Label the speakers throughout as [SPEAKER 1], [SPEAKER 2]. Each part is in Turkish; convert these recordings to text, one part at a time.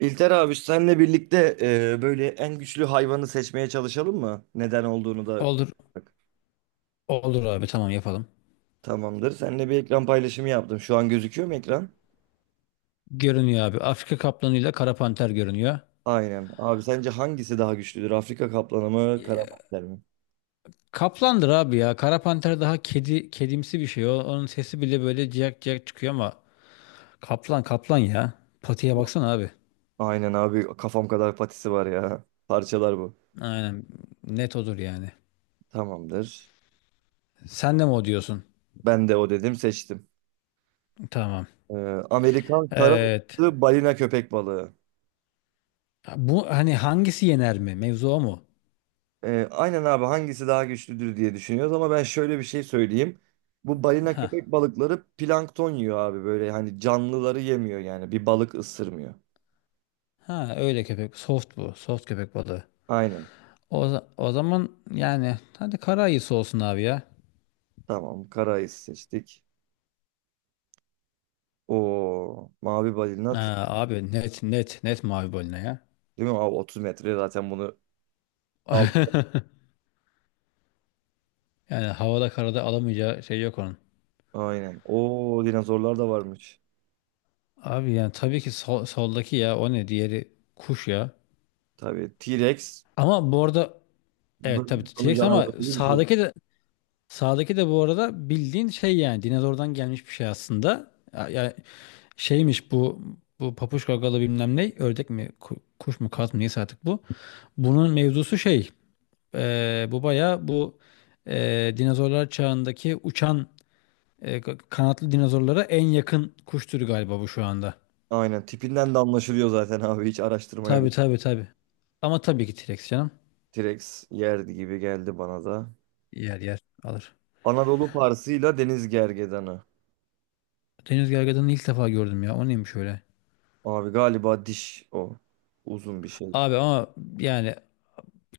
[SPEAKER 1] İlter abi senle birlikte böyle en güçlü hayvanı seçmeye çalışalım mı? Neden olduğunu da
[SPEAKER 2] Olur,
[SPEAKER 1] bak,
[SPEAKER 2] olur abi tamam yapalım.
[SPEAKER 1] tamamdır. Seninle bir ekran paylaşımı yaptım. Şu an gözüküyor mu ekran?
[SPEAKER 2] Görünüyor abi. Afrika kaplanıyla kara panter görünüyor.
[SPEAKER 1] Aynen. Abi sence hangisi daha güçlüdür? Afrika kaplanı mı, karamanlar mı?
[SPEAKER 2] Kaplandır abi ya. Kara panter daha kedi kedimsi bir şey. O, onun sesi bile böyle ciyak ciyak çıkıyor ama kaplan kaplan ya. Patiye baksana abi.
[SPEAKER 1] Aynen abi kafam kadar patisi var ya. Parçalar bu.
[SPEAKER 2] Aynen. Net odur yani.
[SPEAKER 1] Tamamdır.
[SPEAKER 2] Sen de mi o diyorsun?
[SPEAKER 1] Ben de o dedim, seçtim.
[SPEAKER 2] Tamam.
[SPEAKER 1] E, Amerikan kara
[SPEAKER 2] Evet.
[SPEAKER 1] balığı, balina köpek balığı.
[SPEAKER 2] Bu hani hangisi yener mi? Mevzu o mu?
[SPEAKER 1] Aynen abi hangisi daha güçlüdür diye düşünüyoruz ama ben şöyle bir şey söyleyeyim. Bu balina
[SPEAKER 2] Ha.
[SPEAKER 1] köpek balıkları plankton yiyor abi, böyle hani canlıları yemiyor yani, bir balık ısırmıyor.
[SPEAKER 2] Ha öyle köpek. Soft bu. Soft köpek balığı.
[SPEAKER 1] Aynen.
[SPEAKER 2] O zaman yani hadi kara ayısı olsun abi ya.
[SPEAKER 1] Tamam, karayı seçtik. O mavi balina
[SPEAKER 2] Ha,
[SPEAKER 1] tut,
[SPEAKER 2] abi net net net mavi balina ya.
[SPEAKER 1] değil mi abi? 30 metre zaten, bunu al.
[SPEAKER 2] Yani havada karada alamayacağı şey yok onun.
[SPEAKER 1] Aynen. O dinozorlar da varmış.
[SPEAKER 2] Abi yani tabii ki soldaki ya o ne diğeri kuş ya.
[SPEAKER 1] Tabii T-Rex
[SPEAKER 2] Ama bu arada evet tabii
[SPEAKER 1] bölüm sonu
[SPEAKER 2] T-Rex ama
[SPEAKER 1] canavarı gibi bir şey.
[SPEAKER 2] sağdaki de bu arada bildiğin şey yani dinozordan gelmiş bir şey aslında. Ya, şeymiş bu bu papuç gagalı bilmem ne ördek mi kuş mu kaz mı neyse artık bu. Bunun mevzusu şey bu baya bu dinozorlar çağındaki uçan E, kanatlı dinozorlara en yakın kuş türü galiba bu şu anda.
[SPEAKER 1] Aynen tipinden de anlaşılıyor zaten abi hiç araştırmaya bir
[SPEAKER 2] Tabii tabii tabii. Ama tabii ki T-Rex canım.
[SPEAKER 1] T-Rex yerdi gibi geldi bana da.
[SPEAKER 2] Yer yer alır.
[SPEAKER 1] Anadolu Parsı'yla Deniz Gergedanı.
[SPEAKER 2] Deniz gergedanını ilk defa gördüm ya. O neymiş öyle?
[SPEAKER 1] Abi galiba diş o. Uzun bir şey.
[SPEAKER 2] Abi ama yani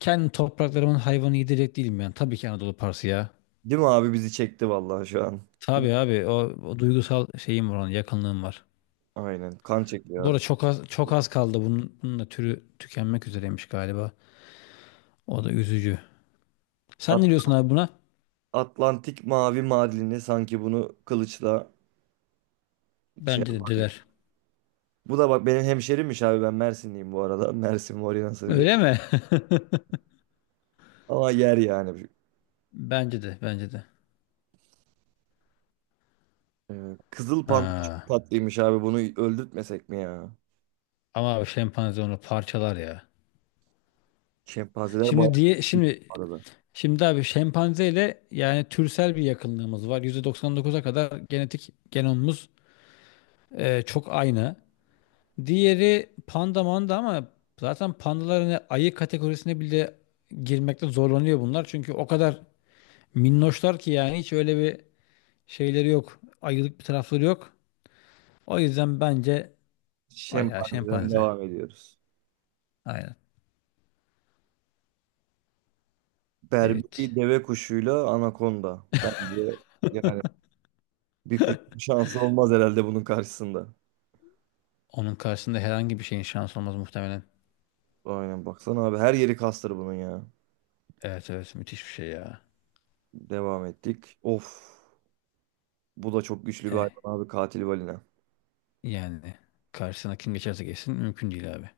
[SPEAKER 2] kendi topraklarımın hayvanı yedirecek değilim yani. Tabii ki Anadolu Parsı ya.
[SPEAKER 1] Değil mi abi, bizi çekti vallahi şu an.
[SPEAKER 2] Tabii abi o, o duygusal şeyim var onun yakınlığım var.
[SPEAKER 1] Aynen, kan çekiyor
[SPEAKER 2] Bu
[SPEAKER 1] abi.
[SPEAKER 2] arada çok az, çok az kaldı. Bunun, bunun da türü tükenmek üzereymiş galiba. O da üzücü. Sen ne
[SPEAKER 1] At-
[SPEAKER 2] diyorsun abi buna?
[SPEAKER 1] Atlantik mavi madalini sanki bunu kılıçla şey
[SPEAKER 2] Bence de
[SPEAKER 1] yapar gibi.
[SPEAKER 2] diler.
[SPEAKER 1] Bu da bak benim hemşerimmiş abi, ben Mersinliyim bu arada. Mersin Morina sarıyor.
[SPEAKER 2] Öyle mi?
[SPEAKER 1] Ama yer yani.
[SPEAKER 2] Bence de, bence de.
[SPEAKER 1] Kızıl panda çok
[SPEAKER 2] Ha.
[SPEAKER 1] tatlıymış abi, bunu öldürtmesek mi ya?
[SPEAKER 2] Ama abi şempanze onu parçalar ya.
[SPEAKER 1] Şempanzeler bayağı
[SPEAKER 2] Şimdi diye
[SPEAKER 1] iyi bu
[SPEAKER 2] şimdi
[SPEAKER 1] arada.
[SPEAKER 2] şimdi abi şempanzeyle yani türsel bir yakınlığımız var. %99'a kadar genetik genomumuz çok aynı. Diğeri panda manda ama zaten pandalar hani ayı kategorisine bile girmekte zorlanıyor bunlar. Çünkü o kadar minnoşlar ki yani hiç öyle bir şeyleri yok. Ayılık bir tarafları yok. O yüzden bence o ya
[SPEAKER 1] Şempanzeden
[SPEAKER 2] şempanze.
[SPEAKER 1] devam ediyoruz.
[SPEAKER 2] Aynen. Evet.
[SPEAKER 1] Berberi deve kuşuyla anakonda. Bence yani bir kuş şansı olmaz herhalde bunun karşısında.
[SPEAKER 2] Onun karşısında herhangi bir şeyin şansı olmaz muhtemelen.
[SPEAKER 1] Aynen baksana abi, her yeri kastır bunun ya.
[SPEAKER 2] Evet evet müthiş bir şey ya.
[SPEAKER 1] Devam ettik. Of, bu da çok güçlü bir hayvan
[SPEAKER 2] Eh,
[SPEAKER 1] abi, katil balina.
[SPEAKER 2] yani karşısına kim geçerse geçsin mümkün değil abi.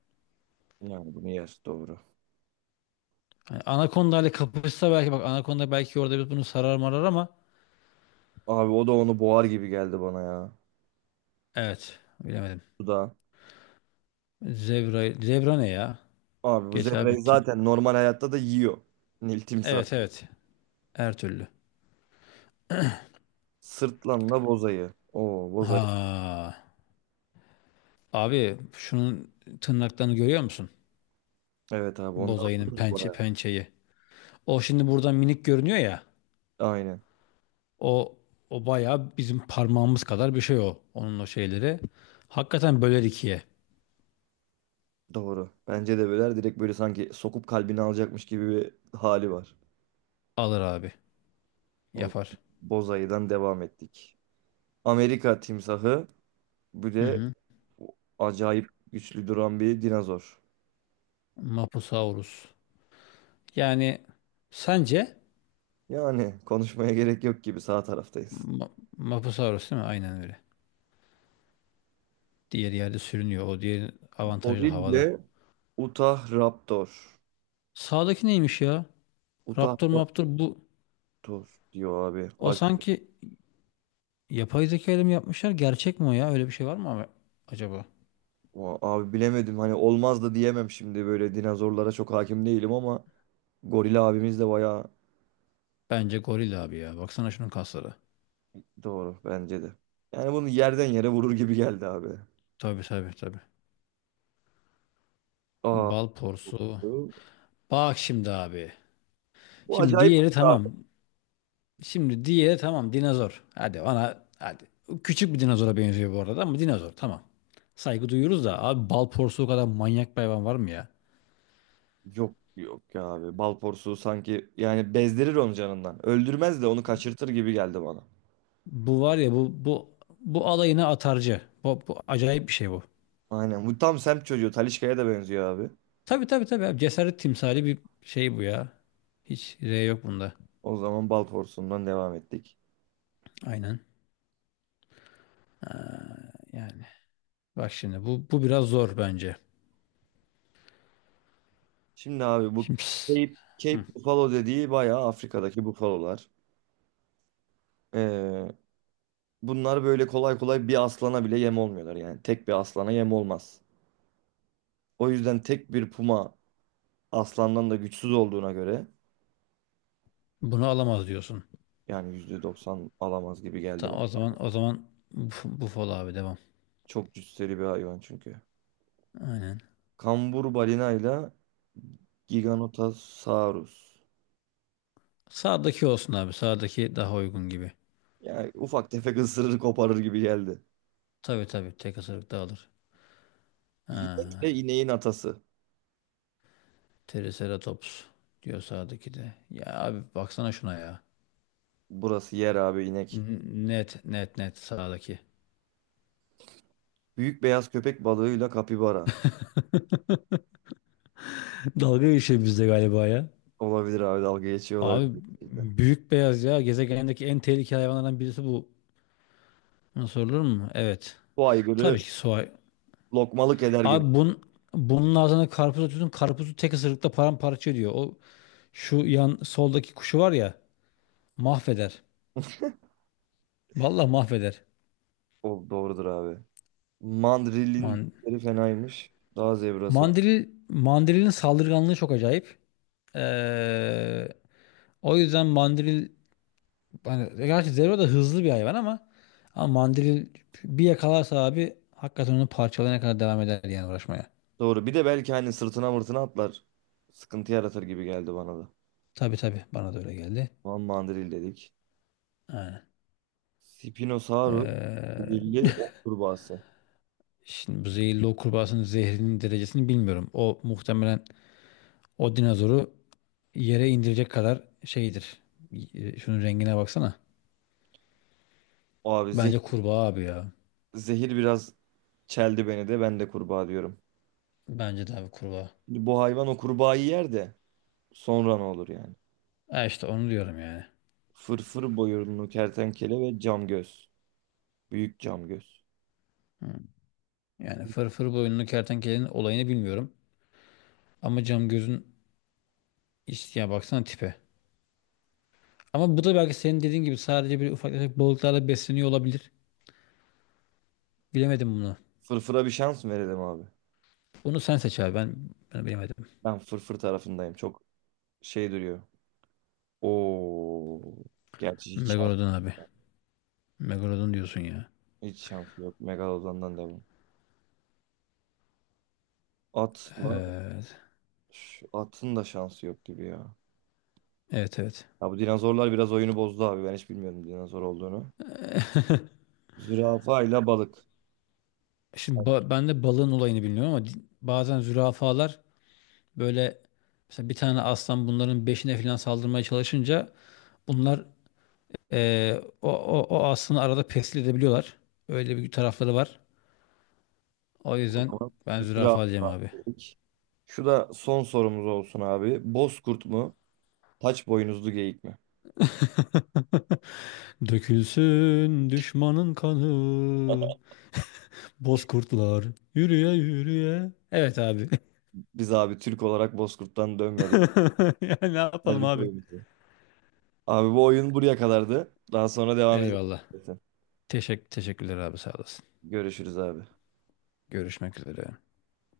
[SPEAKER 1] Yani bunu yer, doğru.
[SPEAKER 2] Hani Anaconda ile kapışsa belki bak Anaconda belki orada biz bunu sarar marar ama
[SPEAKER 1] Abi o da onu boğar gibi geldi bana ya.
[SPEAKER 2] evet bilemedim.
[SPEAKER 1] Bu da.
[SPEAKER 2] Zebra, zebra ne ya?
[SPEAKER 1] Abi bu
[SPEAKER 2] Geç
[SPEAKER 1] zebrayı
[SPEAKER 2] abi tim.
[SPEAKER 1] zaten normal hayatta da yiyor. Nil timsah.
[SPEAKER 2] Evet evet her türlü.
[SPEAKER 1] Sırtlanla bozayı. Oo,
[SPEAKER 2] Ha
[SPEAKER 1] bozayı.
[SPEAKER 2] abi şunun tırnaklarını görüyor musun?
[SPEAKER 1] Evet abi, onlar
[SPEAKER 2] Bozayının
[SPEAKER 1] ucuz bu
[SPEAKER 2] pençe
[SPEAKER 1] arada.
[SPEAKER 2] pençeyi. O şimdi buradan minik görünüyor ya.
[SPEAKER 1] Aynen.
[SPEAKER 2] O o bayağı bizim parmağımız kadar bir şey o. Onun o şeyleri. Hakikaten böler ikiye.
[SPEAKER 1] Doğru. Bence de böyle direkt böyle sanki sokup kalbini alacakmış gibi bir hali var.
[SPEAKER 2] Alır abi.
[SPEAKER 1] O
[SPEAKER 2] Yapar.
[SPEAKER 1] Bozayı'dan devam ettik. Amerika timsahı, bir
[SPEAKER 2] Hı
[SPEAKER 1] de
[SPEAKER 2] hı.
[SPEAKER 1] acayip güçlü duran bir dinozor.
[SPEAKER 2] Mapusaurus. Yani sence
[SPEAKER 1] Yani konuşmaya gerek yok gibi, sağ taraftayız.
[SPEAKER 2] Ma- Mapusaurus değil mi? Aynen öyle. Diğer yerde sürünüyor. O diğer avantajlı havada.
[SPEAKER 1] Gorille Utah Raptor.
[SPEAKER 2] Sağdaki neymiş ya?
[SPEAKER 1] Utah
[SPEAKER 2] Raptor Raptor bu.
[SPEAKER 1] Raptor diyor abi.
[SPEAKER 2] O
[SPEAKER 1] Acayip.
[SPEAKER 2] sanki yapay zeka ile mi yapmışlar? Gerçek mi o ya? Öyle bir şey var mı abi acaba?
[SPEAKER 1] Abi bilemedim, hani olmaz da diyemem şimdi, böyle dinozorlara çok hakim değilim ama goril abimiz de bayağı
[SPEAKER 2] Bence goril abi ya. Baksana şunun kasları.
[SPEAKER 1] doğru, bence de. Yani bunu yerden yere vurur gibi geldi abi.
[SPEAKER 2] Tabii tabii tabii.
[SPEAKER 1] Aa,
[SPEAKER 2] Bal porsu.
[SPEAKER 1] bu
[SPEAKER 2] Bak şimdi abi.
[SPEAKER 1] bu
[SPEAKER 2] Şimdi
[SPEAKER 1] acayip
[SPEAKER 2] diğeri
[SPEAKER 1] oldu abi.
[SPEAKER 2] tamam. Şimdi diğeri tamam dinozor. Hadi bana hadi. Küçük bir dinozora benziyor bu arada ama dinozor tamam. Saygı duyuyoruz da abi bal porsuğu kadar manyak bir hayvan var mı ya?
[SPEAKER 1] Yok yok ya abi. Bal porsuğu sanki yani bezdirir onu canından. Öldürmez de onu kaçırtır gibi geldi bana.
[SPEAKER 2] Bu var ya, bu bu alayına atarcı. Bu, bu acayip bir şey bu.
[SPEAKER 1] Aynen. Bu tam semt çocuğu. Talişka'ya da benziyor abi.
[SPEAKER 2] Tabii tabii tabii abi. Cesaret timsali bir şey bu ya. Hiç R yok bunda.
[SPEAKER 1] O zaman bal porsuğundan devam ettik.
[SPEAKER 2] Aynen yani. Bak şimdi, bu biraz zor bence.
[SPEAKER 1] Şimdi abi bu
[SPEAKER 2] Şimdi pss,
[SPEAKER 1] Cape
[SPEAKER 2] hı,
[SPEAKER 1] Buffalo dediği bayağı Afrika'daki bufalolar. Ee, bunlar böyle kolay kolay bir aslana bile yem olmuyorlar. Yani tek bir aslana yem olmaz. O yüzden tek bir puma, aslandan da güçsüz olduğuna göre
[SPEAKER 2] bunu alamaz diyorsun.
[SPEAKER 1] yani %90 alamaz gibi geldi bana.
[SPEAKER 2] Tamam o zaman o zaman bu, bu fol abi devam.
[SPEAKER 1] Çok cüsseli bir hayvan çünkü.
[SPEAKER 2] Aynen.
[SPEAKER 1] Kambur balina ile Giganotosaurus.
[SPEAKER 2] Sağdaki olsun abi. Sağdaki daha uygun gibi.
[SPEAKER 1] Yani ufak tefek ısırır koparır gibi geldi.
[SPEAKER 2] Tabii tabii. Tek ısırık da alır.
[SPEAKER 1] İnek
[SPEAKER 2] Ha,
[SPEAKER 1] de ineğin atası.
[SPEAKER 2] Triceratops diyor sağdaki de. Ya abi baksana şuna ya.
[SPEAKER 1] Burası yer abi, inek.
[SPEAKER 2] Net net net sağdaki.
[SPEAKER 1] Büyük beyaz köpek balığıyla kapibara.
[SPEAKER 2] Dalga geçiyor bizde galiba ya.
[SPEAKER 1] Olabilir abi, dalga geçiyor
[SPEAKER 2] Abi
[SPEAKER 1] olabilir gerçekten.
[SPEAKER 2] büyük beyaz ya. Gezegendeki en tehlikeli hayvanlardan birisi bu. Buna sorulur mu? Evet.
[SPEAKER 1] Bu
[SPEAKER 2] Tabii
[SPEAKER 1] aygırı
[SPEAKER 2] ki soğan.
[SPEAKER 1] lokmalık eder gibi.
[SPEAKER 2] Abi bun, bunun ağzına karpuz atıyorsun. Karpuzu tek ısırıkta paramparça ediyor. O şu yan soldaki kuşu var ya mahveder. Vallahi mahveder.
[SPEAKER 1] O doğrudur abi. Mandrilin
[SPEAKER 2] Man
[SPEAKER 1] dişleri fenaymış. Daha zebrası
[SPEAKER 2] mandril mandrilin saldırganlığı çok acayip. Ee, o yüzden mandril hani gerçi Zero da hızlı bir hayvan ama ama mandril bir yakalarsa abi hakikaten onu parçalayana kadar devam eder yani uğraşmaya.
[SPEAKER 1] doğru. Bir de belki hani sırtına mırtına atlar. Sıkıntı yaratır gibi geldi bana da.
[SPEAKER 2] Tabii tabii bana da öyle geldi.
[SPEAKER 1] Van Mandril dedik.
[SPEAKER 2] Aynen.
[SPEAKER 1] Spinosaurus.
[SPEAKER 2] Ee,
[SPEAKER 1] Zehirli ok kurbağası.
[SPEAKER 2] şimdi bu zehirli o kurbağasının zehrinin derecesini bilmiyorum. O muhtemelen o dinozoru yere indirecek kadar şeydir. Şunun rengine baksana.
[SPEAKER 1] Abi
[SPEAKER 2] Bence
[SPEAKER 1] zeh-
[SPEAKER 2] kurbağa abi ya.
[SPEAKER 1] zehir biraz çeldi beni de, ben de kurbağa diyorum.
[SPEAKER 2] Bence de abi kurbağa.
[SPEAKER 1] Şimdi bu hayvan o kurbağayı yer de sonra ne olur yani?
[SPEAKER 2] Ha işte onu diyorum yani.
[SPEAKER 1] Fırfır boyunlu kertenkele ve cam göz. Büyük cam göz.
[SPEAKER 2] Yani fırfır boyunlu kertenkelenin olayını bilmiyorum. Ama cam gözün işte ya baksana tipe. Ama bu da belki senin dediğin gibi sadece bir ufak tefek balıklarla besleniyor olabilir. Bilemedim bunu.
[SPEAKER 1] Fırfıra bir şans mı verelim abi?
[SPEAKER 2] Bunu sen seç abi. Ben, ben bilemedim.
[SPEAKER 1] Ben fırfır tarafındayım. Çok şey duruyor. Oo. Gerçi hiç şans,
[SPEAKER 2] Megalodon abi. Megalodon diyorsun ya.
[SPEAKER 1] hiç şansı yok. Megalodon'dan devam. Atla
[SPEAKER 2] Evet.
[SPEAKER 1] Atın da şansı yok gibi ya.
[SPEAKER 2] Evet evet.
[SPEAKER 1] Ya bu dinozorlar biraz oyunu bozdu abi, ben hiç bilmiyordum dinozor olduğunu. Zürafa ile balık.
[SPEAKER 2] Şimdi
[SPEAKER 1] Sert
[SPEAKER 2] ba- ben de balığın olayını bilmiyorum ama bazen zürafalar böyle mesela bir tane aslan bunların beşine falan saldırmaya çalışınca bunlar o aslında arada pestil edebiliyorlar. Öyle bir tarafları var. O
[SPEAKER 1] o
[SPEAKER 2] yüzden
[SPEAKER 1] zaman.
[SPEAKER 2] ben zürafa diyeceğim
[SPEAKER 1] Zürafa
[SPEAKER 2] abi.
[SPEAKER 1] dedik. Şu da son sorumuz olsun abi. Bozkurt mu? Taç boynuzlu geyik mi?
[SPEAKER 2] Dökülsün düşmanın kanı, bozkurtlar yürüye yürüye. Evet abi.
[SPEAKER 1] Biz abi Türk olarak Bozkurt'tan dönmedik.
[SPEAKER 2] Ya ne yapalım
[SPEAKER 1] Verdik
[SPEAKER 2] abi?
[SPEAKER 1] oyunumuzu. Abi bu oyun buraya kadardı. Daha sonra devam edeceğiz.
[SPEAKER 2] Eyvallah. Teşekkürler abi sağ olasın.
[SPEAKER 1] Görüşürüz abi.
[SPEAKER 2] Görüşmek üzere.